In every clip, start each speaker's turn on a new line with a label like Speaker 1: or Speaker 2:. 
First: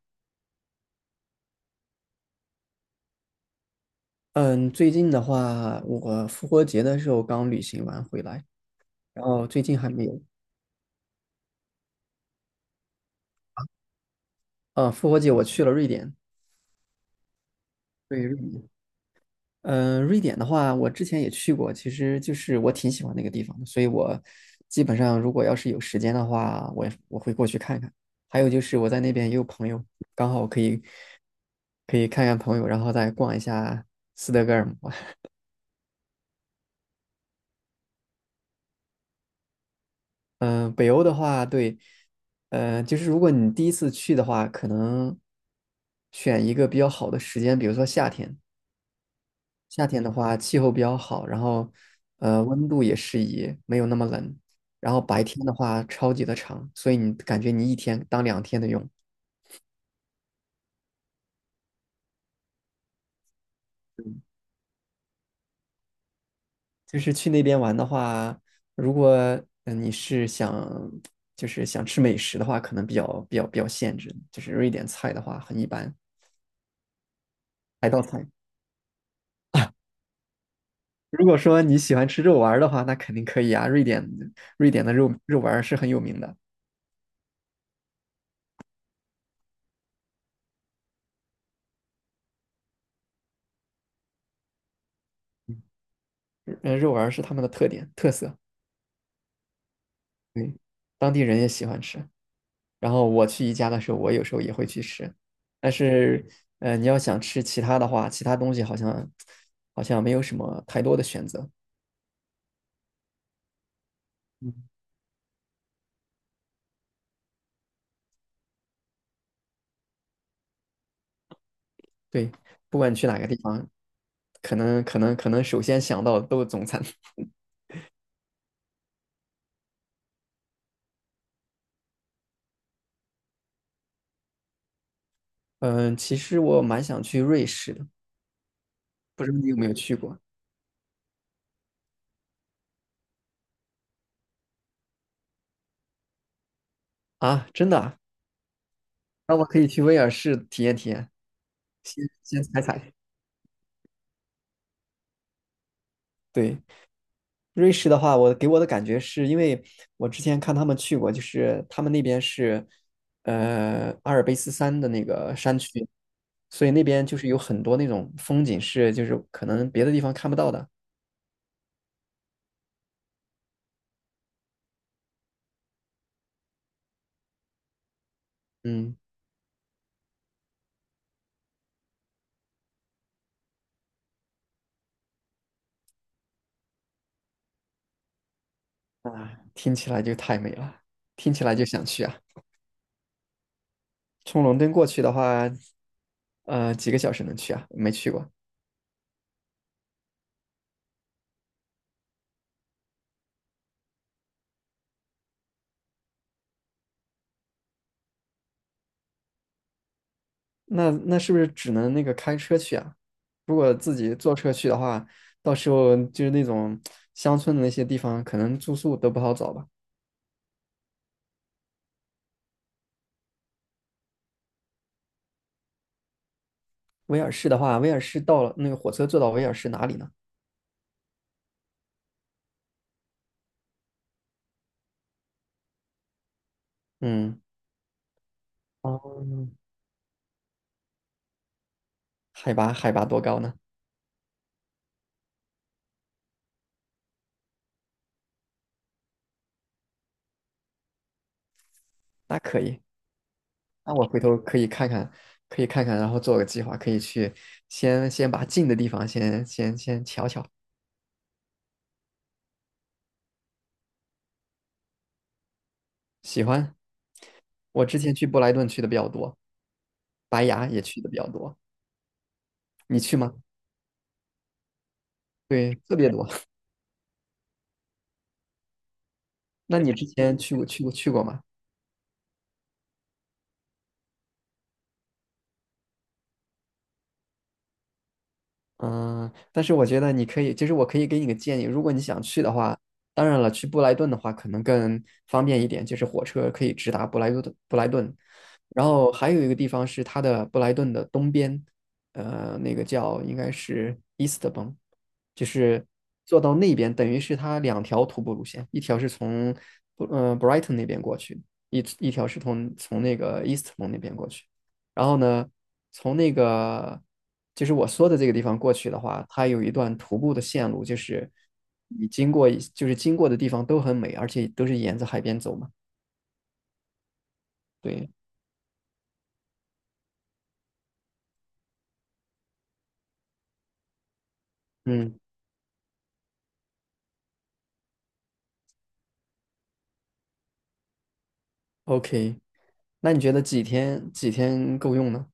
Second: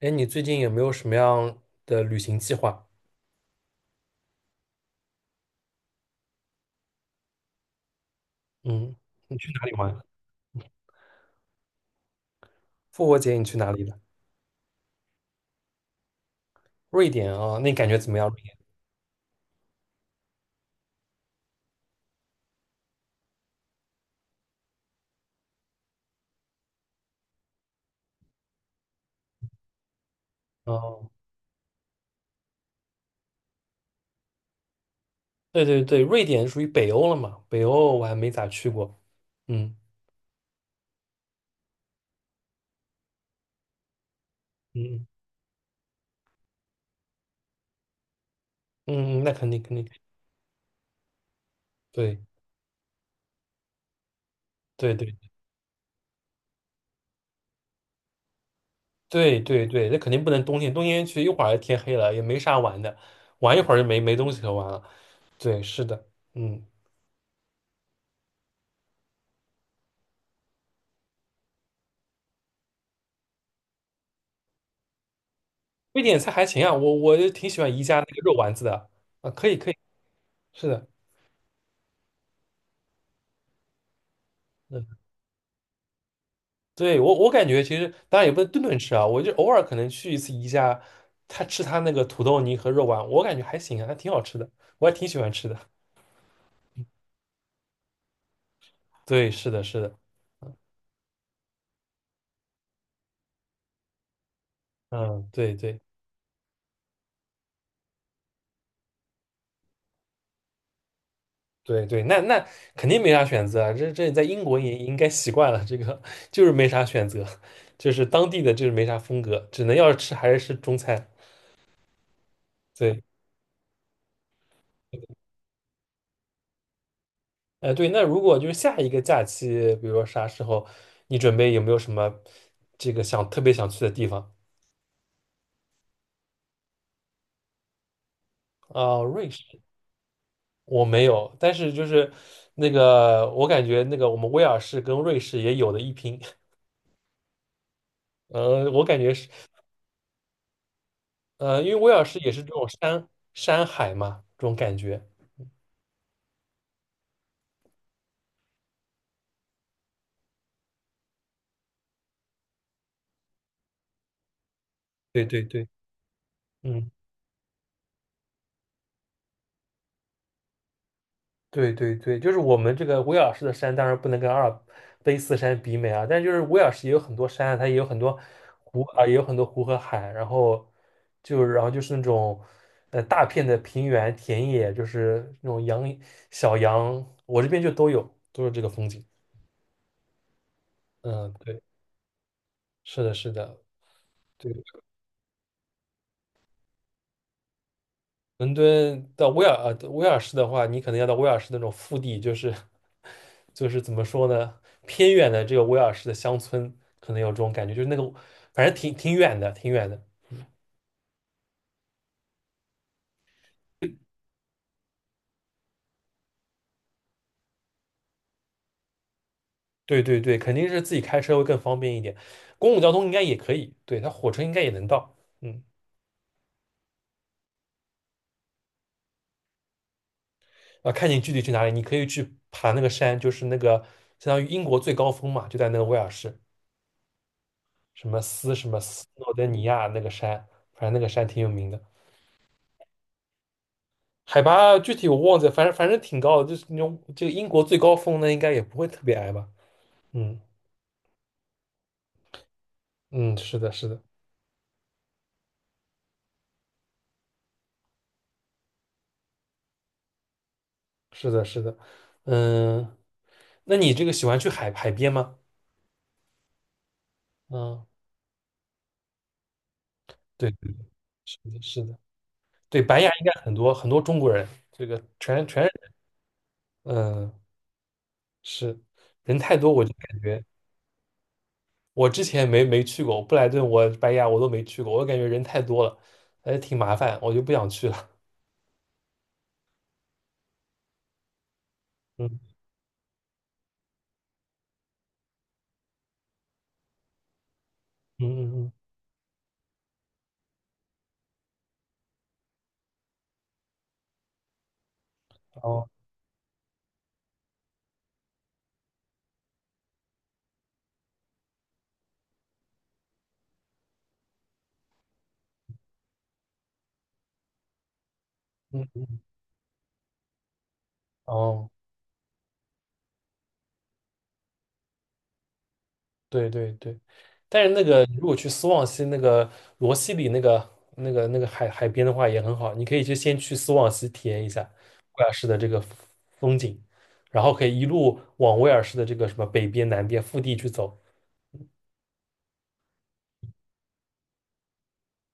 Speaker 1: 哎，你最近有没有什么样的旅行计划？
Speaker 2: 嗯，最近的话，我复活节的时候刚旅行完回来，
Speaker 1: 嗯，
Speaker 2: 然
Speaker 1: 你
Speaker 2: 后
Speaker 1: 去
Speaker 2: 最
Speaker 1: 哪里
Speaker 2: 近还
Speaker 1: 玩？
Speaker 2: 没有。
Speaker 1: 复活节你去哪里了？
Speaker 2: 嗯，复活节我去了瑞典，
Speaker 1: 瑞典啊，那你感觉怎么
Speaker 2: 对，
Speaker 1: 样？瑞
Speaker 2: 瑞
Speaker 1: 典？
Speaker 2: 典。嗯，瑞典的话，我之前也去过，其实就是我挺喜欢那个地方的，所以我基本上如果要是有时间的话，我会过去看看。还有就是我在那边也有朋友，刚好可以
Speaker 1: 哦，
Speaker 2: 可以看看朋友，然后再逛一下斯德哥尔摩。
Speaker 1: 对对对，瑞典属于北欧了嘛？北欧我还没咋去过。嗯
Speaker 2: 北欧的话，对，就是如果你第一次去的话，可
Speaker 1: 嗯
Speaker 2: 能选一个比较好的时间，比如说夏天。
Speaker 1: 嗯，那肯定，
Speaker 2: 夏天的话，气候比较好，然后
Speaker 1: 对
Speaker 2: 温度也适宜，没有那么冷。然
Speaker 1: 对
Speaker 2: 后
Speaker 1: 对
Speaker 2: 白天的话，超级的长，所以你感觉你一天当两天的用。
Speaker 1: 对对对，那肯定不能冬天，冬天去一会儿天黑了，也没啥玩的，玩一会儿就没东西可玩了。对，是的，嗯，
Speaker 2: 就是去那边玩的话，如果你是想就是想吃美食的话，可能比较限制，就是瑞典菜的话很一般，
Speaker 1: 瑞典菜还行啊，我就挺喜欢宜
Speaker 2: 海
Speaker 1: 家
Speaker 2: 盗
Speaker 1: 那个
Speaker 2: 菜。
Speaker 1: 肉丸子的啊，可以可以，是的。
Speaker 2: 如果说你喜欢吃肉丸儿的话，那肯定可以啊。瑞典，瑞典的
Speaker 1: 嗯。
Speaker 2: 肉丸儿是很有名的。
Speaker 1: 对，我感觉其实当然也不能顿顿吃啊，我就偶尔可能去一次宜家，他吃他那个土豆泥和肉丸，我感觉还行啊，还挺好吃的，我还挺喜欢吃
Speaker 2: 嗯
Speaker 1: 的。
Speaker 2: 肉丸儿是他们的特点特色，
Speaker 1: 对，是的，是的，
Speaker 2: 对，当地人也喜欢吃。然后我去宜家的时候，我有时候也会去吃，
Speaker 1: 嗯，对
Speaker 2: 但
Speaker 1: 对
Speaker 2: 是，你要想吃其他的话，其他东西好像没有什么太多的选择。
Speaker 1: 对对，那肯定没啥选择啊，这在英
Speaker 2: 嗯，
Speaker 1: 国也应该习惯了，这个就是没啥选择，就是当地的就是没啥风格，只能要是吃还是吃中餐。
Speaker 2: 对，不管你
Speaker 1: 对，
Speaker 2: 去哪个地方，可能首先想到的都是中餐。
Speaker 1: 对，那如果就是下一个假期，比如说啥时候，你准备有没有什么这个想特别想去的地方
Speaker 2: 嗯，其实我蛮想去瑞士的，
Speaker 1: 啊？
Speaker 2: 不
Speaker 1: 瑞
Speaker 2: 知道你有
Speaker 1: 士。
Speaker 2: 没有去过
Speaker 1: 我没有，但是就是那个，我感觉那个我们威尔士跟瑞士也有的一拼。
Speaker 2: 啊？真的啊，
Speaker 1: 我感觉是，
Speaker 2: 那我可以去威尔士体验体验，
Speaker 1: 因为威尔
Speaker 2: 先
Speaker 1: 士也是
Speaker 2: 先
Speaker 1: 这
Speaker 2: 踩
Speaker 1: 种
Speaker 2: 踩。
Speaker 1: 山海嘛，这种感觉。
Speaker 2: 对，瑞士的话，我给我的感觉是因为我之前看他们去过，就是他们那边是阿尔卑斯山的那
Speaker 1: 对
Speaker 2: 个
Speaker 1: 对
Speaker 2: 山
Speaker 1: 对，
Speaker 2: 区，所以那
Speaker 1: 嗯，
Speaker 2: 边就是有很多那种风景是就是可能别的地方看不到的。
Speaker 1: 对对对，就是我们这个威尔士的山，当然不能跟阿尔卑斯山比美啊，但是就是威尔士也有很多山啊，它也有很多湖
Speaker 2: 嗯，
Speaker 1: 啊，也有很多湖和海，然后就是那种大片的平原田野，就是那种小羊，我这边就都有，都是这个风景。
Speaker 2: 听起来就太美了，
Speaker 1: 嗯，
Speaker 2: 听起来
Speaker 1: 对，
Speaker 2: 就想去啊。
Speaker 1: 是的，是的，
Speaker 2: 从
Speaker 1: 对，
Speaker 2: 伦敦过去的话，几个小时能去啊？没去过。
Speaker 1: 伦敦到威尔士的话，你可能要到威尔士那种腹地，就是怎么说呢，偏远的这个威尔士的乡村，可能有这种感觉，就是那个反正挺远的，挺远的。
Speaker 2: 那那是不是只能那个开车去啊？如果自己坐车去的话，到时候就是那种乡村的那些地方，可能住宿都不好找吧。
Speaker 1: 对对对，肯定是自己开车会更方便一点，公共交通应该也可以，对，它火车应该也能到，嗯，
Speaker 2: 威尔士的话，威尔士到了那个火车坐到威尔士哪里呢？
Speaker 1: 啊，看你具体去哪里，你可以去爬那个山，就是那个相当于英国最高峰嘛，就在那个威尔士，
Speaker 2: 嗯，
Speaker 1: 什么斯
Speaker 2: 哦，
Speaker 1: 诺登尼亚那个山，反正那个山挺有名的，
Speaker 2: 海拔多高呢？
Speaker 1: 海拔具体我忘记了，反正挺高的，就是那种这个英国最高峰呢，应该也不会特别矮吧？嗯
Speaker 2: 那可以，
Speaker 1: 嗯，是的，是
Speaker 2: 那
Speaker 1: 的，
Speaker 2: 我回头可以看看，可以看看，然后做个计划，可以去先把近的地方先瞧瞧。
Speaker 1: 是的，是的，嗯，那你这个喜欢去海边吗？
Speaker 2: 喜欢，
Speaker 1: 嗯，
Speaker 2: 我之前去布莱顿去的比较多，白
Speaker 1: 对，
Speaker 2: 崖
Speaker 1: 对对
Speaker 2: 也去的比较
Speaker 1: 是
Speaker 2: 多。
Speaker 1: 的，是的，对，
Speaker 2: 你
Speaker 1: 白牙
Speaker 2: 去
Speaker 1: 应该
Speaker 2: 吗？
Speaker 1: 很多很多中国人，这个全，
Speaker 2: 对，特别多。
Speaker 1: 嗯，是，人太多，
Speaker 2: 那
Speaker 1: 我
Speaker 2: 你
Speaker 1: 就
Speaker 2: 之
Speaker 1: 感
Speaker 2: 前
Speaker 1: 觉。
Speaker 2: 去过吗？
Speaker 1: 我之前没去过布莱顿，我白崖我都没去过，我感觉人太多了，还挺麻烦，我就不想去了。
Speaker 2: 嗯，但是我觉得你可以，其实我可以给你个建议，如果你 想
Speaker 1: 嗯
Speaker 2: 去的话，当然了，去布莱顿的话可能更方便一点，就是火车可以直达布莱顿
Speaker 1: 嗯嗯
Speaker 2: 然后还有一个地方是它的布莱顿的东边，那个叫应该是 Eastbourne,就
Speaker 1: 嗯，
Speaker 2: 是
Speaker 1: 哦，
Speaker 2: 坐到那边，等于是它两条徒步路线，一条是从Brighton 那边过去，一条是从那个 Eastbourne 那边过去。然后呢，从那个就是我说的这个地方过
Speaker 1: 嗯
Speaker 2: 去的
Speaker 1: 嗯，
Speaker 2: 话，它有一段徒步的线路，就是
Speaker 1: 哦，
Speaker 2: 你经过一就是经过的地方都很美，而且都是沿着海边走嘛。
Speaker 1: 对对对，但是那个
Speaker 2: 对，
Speaker 1: 如果去斯旺西那个罗西里那个海边的话也很好，你可以去先去斯旺西体验一下
Speaker 2: 嗯
Speaker 1: 威尔士的这个风景，然后可以一路往威尔士的这个什么北边南边腹地去走，
Speaker 2: ，OK,那你觉得几天够用呢？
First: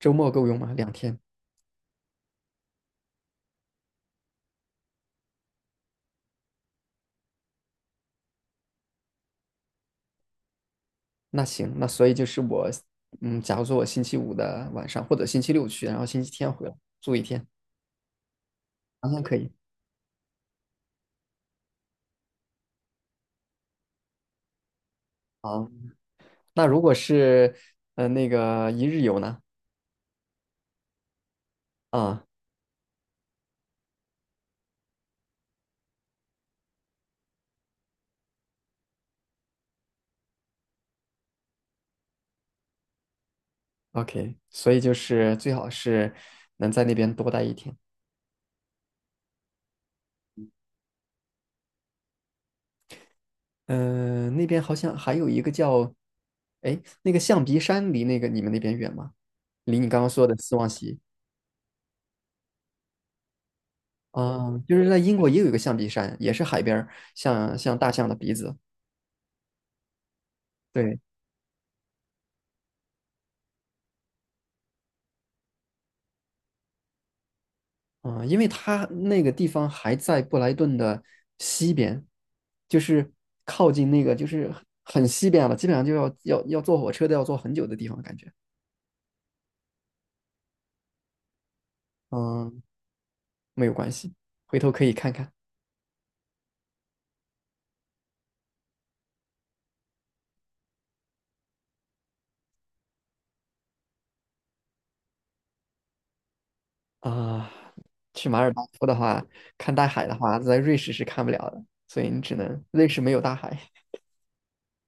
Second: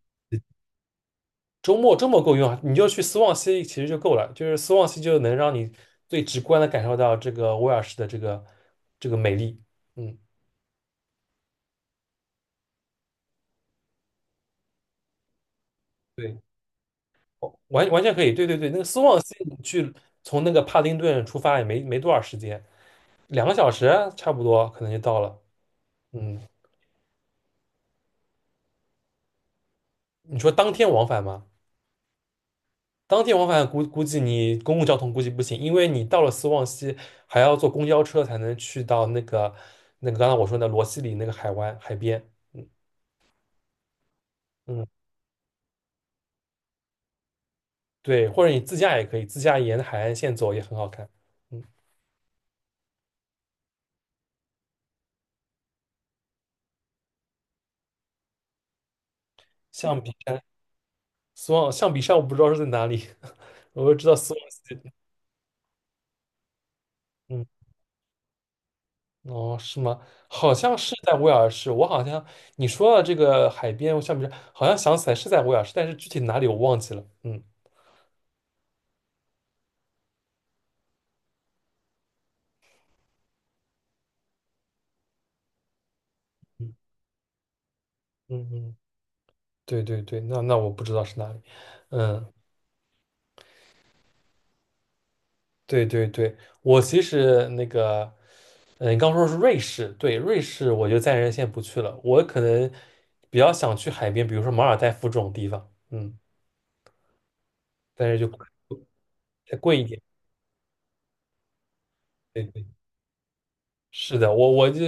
Speaker 2: 周末够用吗？两天？
Speaker 1: 周末够用啊，你就去斯旺西其实就够了，就是斯旺西就能让你最直观的感受到这个威尔士的这个美丽。嗯，
Speaker 2: 那行，那所以就是我，嗯，假如说我星期五的晚上或者星期六去，然后星期
Speaker 1: 对，
Speaker 2: 天回来住一天，
Speaker 1: 哦，完全可以，对对对，那个斯
Speaker 2: 两
Speaker 1: 旺
Speaker 2: 天
Speaker 1: 西
Speaker 2: 可以。
Speaker 1: 你去从那个帕丁顿出发也没多少时间，两个小时差不多可能就到了。
Speaker 2: 好，
Speaker 1: 嗯，
Speaker 2: 那如果是那个一日游呢？
Speaker 1: 你说当天往返吗？
Speaker 2: 啊。
Speaker 1: 当天往返估计你公共交通估计不行，因为你到了斯旺西还要坐公交车才能去到那个刚才我说的罗西里那个海湾海边。嗯
Speaker 2: OK,所以
Speaker 1: 嗯，
Speaker 2: 就是最好是能在那边多待一天。
Speaker 1: 对，或者你自驾也可以，自驾沿海岸线走也很好看。嗯，
Speaker 2: 嗯、那边好像还有一个叫，哎，那个象鼻山离那个你们那边远吗？离你刚
Speaker 1: 象
Speaker 2: 刚
Speaker 1: 鼻
Speaker 2: 说的
Speaker 1: 山，
Speaker 2: 斯旺西。
Speaker 1: 苏澳，象鼻山我不知道是在哪里，我就知道苏澳，
Speaker 2: 就是在英国也有一个象鼻山，也是海边儿
Speaker 1: 嗯，
Speaker 2: 像大象的鼻子。
Speaker 1: 哦，是吗？好像是
Speaker 2: 对，
Speaker 1: 在威尔士，我好像，你说到这个海边象鼻山，好像想起来是在威尔士，但是具体哪里我忘记了。嗯
Speaker 2: 因为它那个地方还在布莱顿的西边，就是靠近那个就是很西边了，基本上就要
Speaker 1: 嗯
Speaker 2: 坐火车都要坐很久的地方，感觉。
Speaker 1: 嗯嗯，对对对，那我不知道是哪里。嗯。
Speaker 2: 嗯、没有关系，回头可以看看。
Speaker 1: 对对对，我其实那个，嗯，你刚说是瑞士，对，瑞士我就暂时先不去了，我可能比较想去海边，比如说马尔代夫这种地方，嗯，
Speaker 2: 啊、
Speaker 1: 但是就
Speaker 2: 去马尔代夫的话，
Speaker 1: 再
Speaker 2: 看
Speaker 1: 贵一
Speaker 2: 大
Speaker 1: 点。
Speaker 2: 海的话，在瑞士是看不了的，所以你只
Speaker 1: 对
Speaker 2: 能，
Speaker 1: 对，
Speaker 2: 瑞士没有大海，
Speaker 1: 是的，我就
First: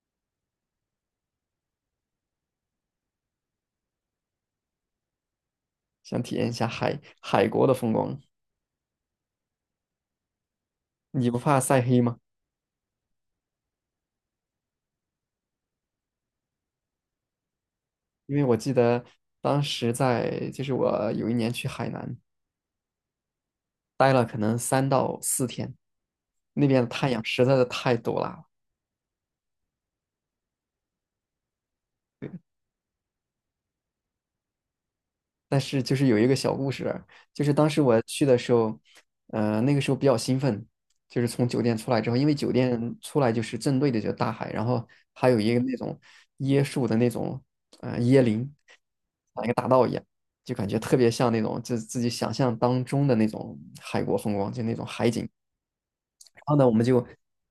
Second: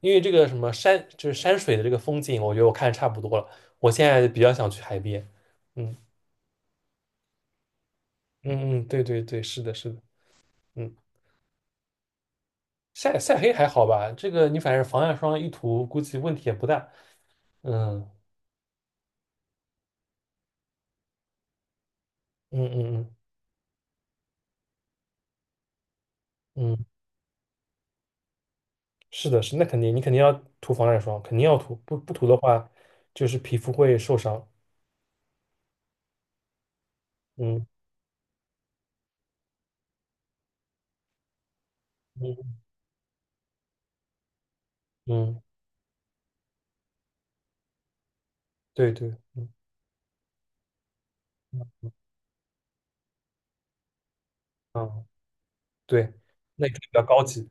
Speaker 1: 因为这个什么山，就是山水的这个风景，我觉得我看差不多了，我现在比较想去海边。嗯
Speaker 2: 想体验一下海海国的风光。
Speaker 1: 嗯嗯，对对对，是的，是的，嗯，
Speaker 2: 你不怕晒黑吗？
Speaker 1: 晒黑还好吧，这个你反正防晒霜一涂，估计问题也不大。嗯
Speaker 2: 因为我记得当时在，就是我有一年去海南，
Speaker 1: 嗯嗯嗯
Speaker 2: 待了可能三到四天，那边
Speaker 1: 嗯。
Speaker 2: 的太阳实在是太毒辣。
Speaker 1: 是的，是，那肯定，你肯定要涂防晒霜，肯定要涂，不涂的话，就是皮肤会受伤。
Speaker 2: 但是就是有一个小故事，就是
Speaker 1: 嗯
Speaker 2: 当时我去的时候，那个时候比较兴奋，就是从酒店出来之后，因
Speaker 1: 嗯
Speaker 2: 为酒店出来就是正对着就大海，然后还
Speaker 1: 嗯，
Speaker 2: 有一个那种椰树的那种椰林，
Speaker 1: 对对，
Speaker 2: 像
Speaker 1: 嗯
Speaker 2: 一个大道一样，就感觉特别像那种就自己想象当中的那种海国风光，就那种
Speaker 1: 嗯，
Speaker 2: 海景。
Speaker 1: 对，
Speaker 2: 然后呢，
Speaker 1: 那
Speaker 2: 我
Speaker 1: 个
Speaker 2: 们
Speaker 1: 比较
Speaker 2: 就，
Speaker 1: 高级。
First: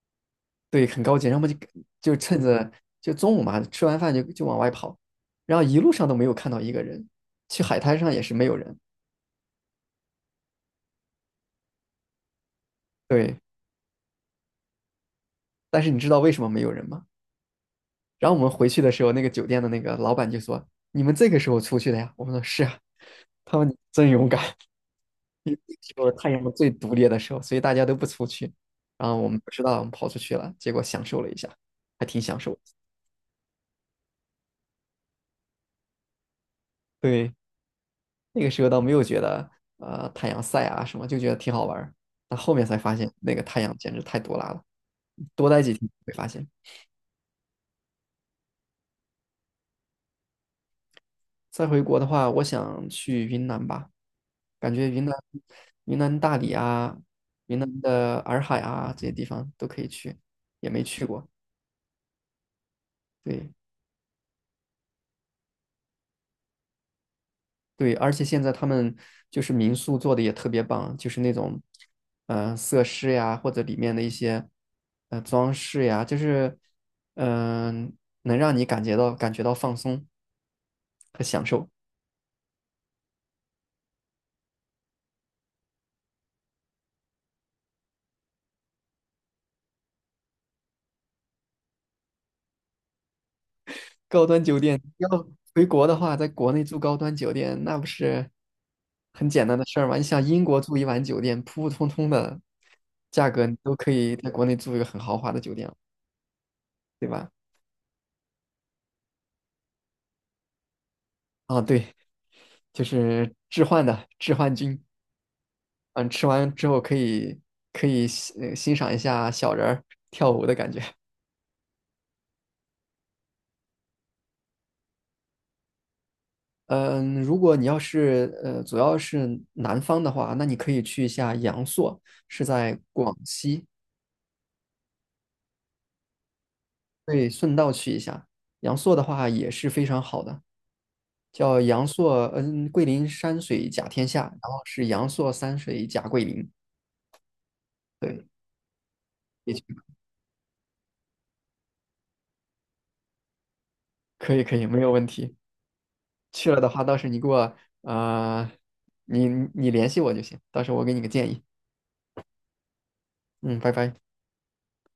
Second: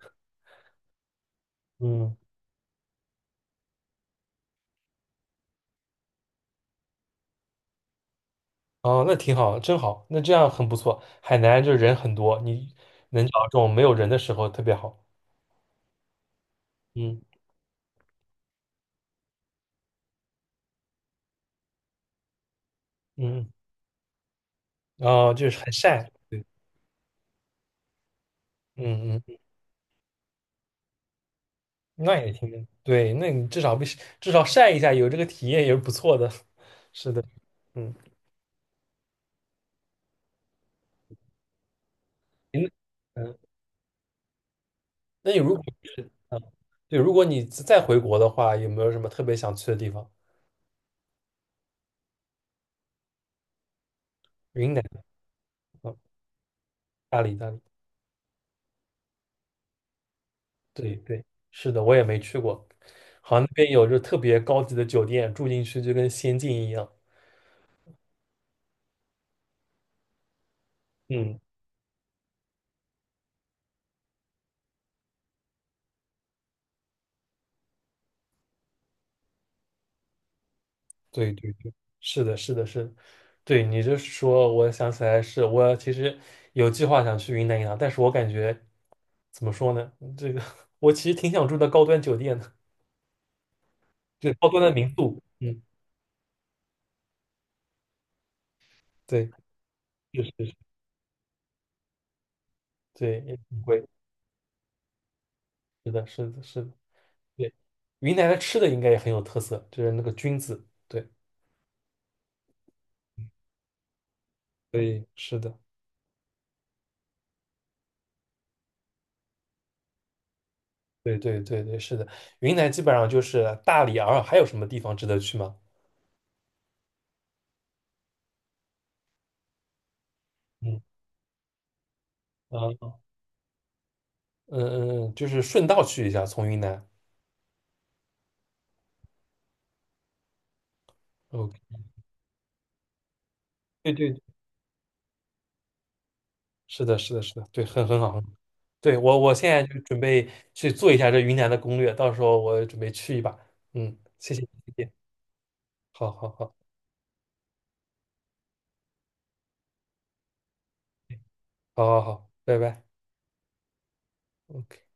Speaker 2: 对很高级，然后我们就
Speaker 1: 嗯，
Speaker 2: 就趁着就中午嘛，吃完饭就往外跑，然后一路上都没有看到一个人，去海滩上也是没有人，
Speaker 1: 哦，那挺好，真好，那这样很不错。海南就是人很多，你能找
Speaker 2: 对。
Speaker 1: 到这种没有人的时候特别好。
Speaker 2: 但是你知道为什么没有人吗？
Speaker 1: 嗯
Speaker 2: 然后我们回去的时候，那个酒店的那个老板就说："你们这个时候出去的呀？"我们说："是啊。"
Speaker 1: 嗯，
Speaker 2: 他们真勇敢。
Speaker 1: 哦，就
Speaker 2: 因
Speaker 1: 是
Speaker 2: 为
Speaker 1: 很
Speaker 2: 那时
Speaker 1: 晒。
Speaker 2: 候太
Speaker 1: 对，
Speaker 2: 阳最毒烈的时候，所以大家都不出去。然后
Speaker 1: 嗯
Speaker 2: 我
Speaker 1: 嗯，
Speaker 2: 们不知道，我们跑出去了，结果享受了一下，还
Speaker 1: 那
Speaker 2: 挺
Speaker 1: 也
Speaker 2: 享受的。
Speaker 1: 挺，对，那你至少不至少晒一下，有这个体验也是不错的。是的，
Speaker 2: 对，
Speaker 1: 嗯，
Speaker 2: 那个时候倒没有觉得太阳晒啊什么，就觉得挺好玩儿。但后面
Speaker 1: 您
Speaker 2: 才发现，那
Speaker 1: 嗯。
Speaker 2: 个太阳简直太毒辣了。
Speaker 1: 那你
Speaker 2: 多
Speaker 1: 如
Speaker 2: 待几天会发
Speaker 1: 嗯，
Speaker 2: 现。
Speaker 1: 对，如果你再回国的话，有没有什么特别想去的地方？
Speaker 2: 再回国的话，我想去云南吧。
Speaker 1: 云
Speaker 2: 感
Speaker 1: 南，
Speaker 2: 觉云南、
Speaker 1: 嗯，
Speaker 2: 云南大理啊、
Speaker 1: 大理，大
Speaker 2: 云
Speaker 1: 理，
Speaker 2: 南的洱海啊这些地方都可以去，也没
Speaker 1: 对
Speaker 2: 去
Speaker 1: 对，
Speaker 2: 过。
Speaker 1: 是的，我也没去过。好像那
Speaker 2: 对
Speaker 1: 边有就特别高级的酒店，住进去就跟仙境一样。
Speaker 2: 对，而且现在他们就是民宿做的也特别棒，就是那
Speaker 1: 嗯，
Speaker 2: 种设施呀，或者里面的一些装饰呀，就是嗯、能让你感觉到放松和
Speaker 1: 对
Speaker 2: 享
Speaker 1: 对
Speaker 2: 受。
Speaker 1: 对，是的，是的，是的。对你这说，我想起来是，我其实有计划想去云南一趟，但是我感觉怎么说呢？这个 我其实挺想住的高端酒店的，
Speaker 2: 高
Speaker 1: 对，
Speaker 2: 端
Speaker 1: 高
Speaker 2: 酒
Speaker 1: 端的
Speaker 2: 店
Speaker 1: 民
Speaker 2: 要
Speaker 1: 宿。嗯，
Speaker 2: 回国的话，在国内住高端酒店，那不是
Speaker 1: 对，
Speaker 2: 很简单的事儿吗？你想
Speaker 1: 是
Speaker 2: 英
Speaker 1: 是是，
Speaker 2: 国住一晚酒店，普普通通的
Speaker 1: 对，
Speaker 2: 价
Speaker 1: 也
Speaker 2: 格，你
Speaker 1: 挺
Speaker 2: 都
Speaker 1: 贵。
Speaker 2: 可以在国内住一个很豪华的酒店了，
Speaker 1: 是的，是的，是的。
Speaker 2: 对吧？
Speaker 1: 对，云南的吃的应该也很有特色，就是那个菌子。对，
Speaker 2: 啊，对，就是置换的置换
Speaker 1: 所
Speaker 2: 君，
Speaker 1: 以是的，
Speaker 2: 嗯，吃完之后可以可以欣欣赏一下小人儿跳舞的感觉。
Speaker 1: 对，对，对，对，是的，云南基本上就是大理、洱海，还有什么地方值得去吗？
Speaker 2: 嗯，如果你要是主要是南方的话，那你可
Speaker 1: 嗯，
Speaker 2: 以去一下阳朔，是在
Speaker 1: 啊，
Speaker 2: 广西。
Speaker 1: 嗯嗯，嗯，就是顺道去一下，从云南。
Speaker 2: 对，顺道去一下。阳朔的话也是非常好的，
Speaker 1: OK，
Speaker 2: 叫阳朔，嗯，桂林山水甲
Speaker 1: 对
Speaker 2: 天
Speaker 1: 对，
Speaker 2: 下，然后是阳朔山水甲桂林。
Speaker 1: 是的，是的，是的，对，很好。很
Speaker 2: 对，
Speaker 1: 好。对，我现
Speaker 2: 也去
Speaker 1: 在就准备去做一下这云南的攻略，到时候我准备去一把。嗯，谢
Speaker 2: 可
Speaker 1: 谢，
Speaker 2: 以
Speaker 1: 谢
Speaker 2: 可以，没有
Speaker 1: 谢，
Speaker 2: 问题。
Speaker 1: 好好
Speaker 2: 去
Speaker 1: 好，
Speaker 2: 了的话，到时你给我，呃，你你联系我就行，到时候我给你个建议。
Speaker 1: 好好好，拜拜。
Speaker 2: 嗯，拜拜。
Speaker 1: OK。